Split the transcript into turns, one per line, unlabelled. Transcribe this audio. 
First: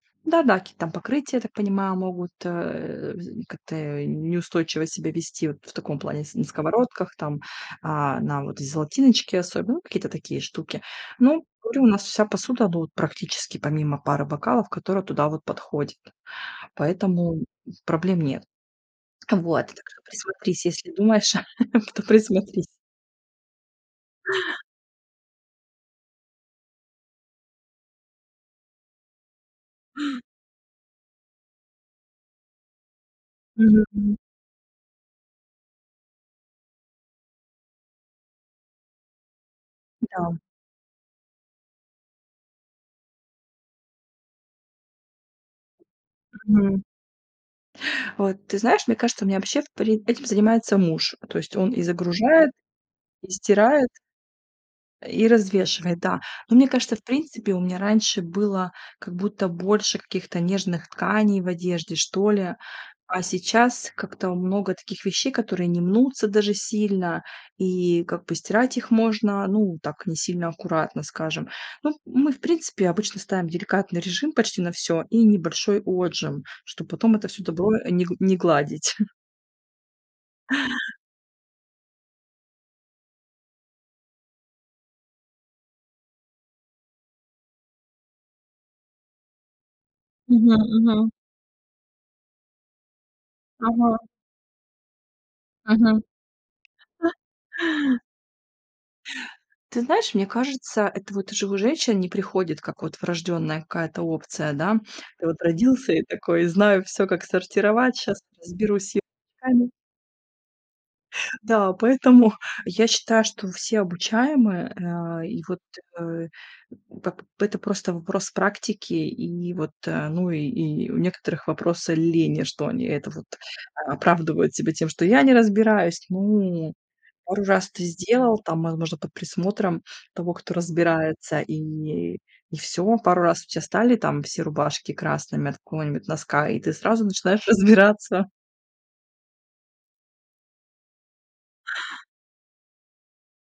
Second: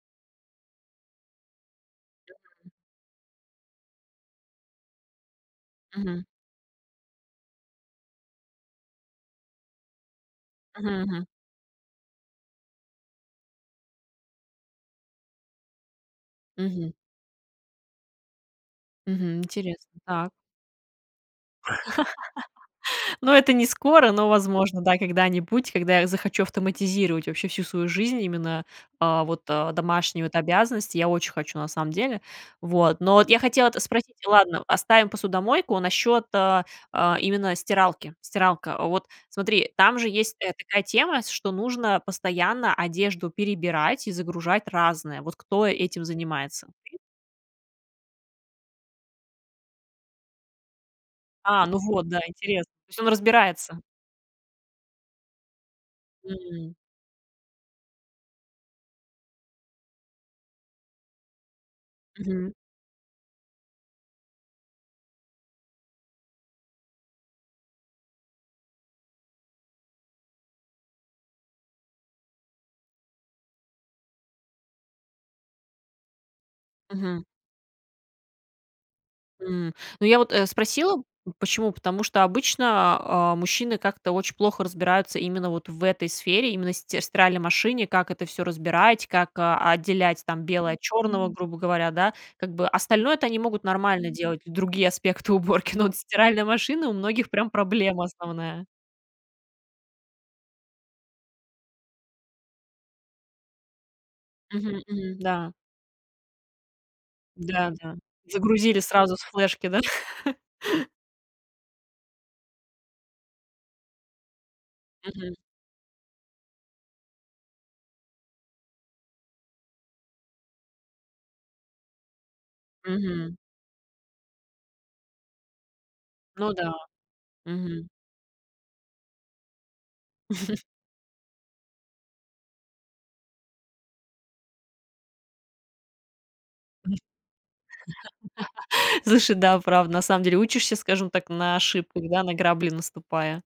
Да-да, какие-то там покрытия, я так понимаю, могут, э, вз как-то неустойчиво себя вести вот в таком плане
Мгм.
с на сковородках, там, а, на вот золотиночке особенно, ну, какие-то такие штуки.
Мгм, мгм.
Ну, говорю, у нас вся посуда, ну, вот практически помимо пары бокалов, которые туда вот подходят,
Мгм.
поэтому проблем нет.
Мгм,
Вот,
интересно так.
присмотрись, если думаешь, то присмотрись.
Ну, это не скоро, но, возможно, да, когда-нибудь, когда я захочу автоматизировать вообще всю свою жизнь, именно, а, вот, а, домашние вот обязанности. Я очень хочу на самом деле. Вот, но вот я хотела это
Мгм,
спросить.
мгм.
Ладно, оставим посудомойку. Насчёт, а а, именно стиралки. Стиралка. Вот, смотри, там
М
же есть,
да.
э, такая тема, с что нужно постоянно одежду перебирать и загружать разное. Вот, кто этим занимается?
Мгм. Вот ты знаешь, мне кажется, у меня вообще в при этим занимается муж, то есть
А,
он
ну
и
вот, да,
загружает,
интересно. То есть он
и
разбирается.
стирает и развешивает, да. Но мне
М.
кажется, в принципе, у меня раньше было как будто больше каких-то нежных тканей в одежде, что
Мгм.
ли, а сейчас как-то много таких вещей, которые не мнутся даже сильно, и как бы стирать их можно, ну, так не сильно аккуратно, скажем. Ну, мы в принципе обычно ставим деликатный режим почти на всё и небольшой отжим, чтобы потом
Мгм.
это всё добро не не гладить.
М, ну, я вот, э, спросила почему? Потому что обычно, а, мужчины как-то очень плохо разбираются именно вот в этой сфере, именно стир в стиральной машине, как это всё разбирать, как, а, отделять там
Мгм,
белое от
мгм.
чёрного, грубо говоря, да, как бы остальное-то они могут
Ага.
нормально делать и другие аспекты уборки. Но вот
Мгм.
стиральная машина у многих прям проблема основная.
Ты знаешь, мне кажется, это вот уже у женщин не приходит, как вот врождённая какая-то опция, да.
Мгм, мгм,
Ты вот
да.
родился и такой, знаю всё, как
Да,
сортировать,
да.
щас
Загрузили
разберусь с е
сразу с флешки,
руками.
да?
Да, поэтому я считаю, что все обучаемые, а,
Мгм.
и вот, э, пап это просто вопрос практики, и вот, э, ну, и и у некоторых вопросы лени, что они это вот,
Мгм.
а, оправдывают себя тем, что я не разбираюсь.
Ну да,
Ну, пару раз ты
мгм.
сделал, там, возможно, под присмотром того, кто разбирается, и и всё. Пару раз у тебя стали там все рубашки красными от какого-нибудь носка, и ты
М.
сразу начинаешь разбираться.
Слушай, да, правда, на самом деле учишься, скажем так, на ошибках, да, на грабли наступая.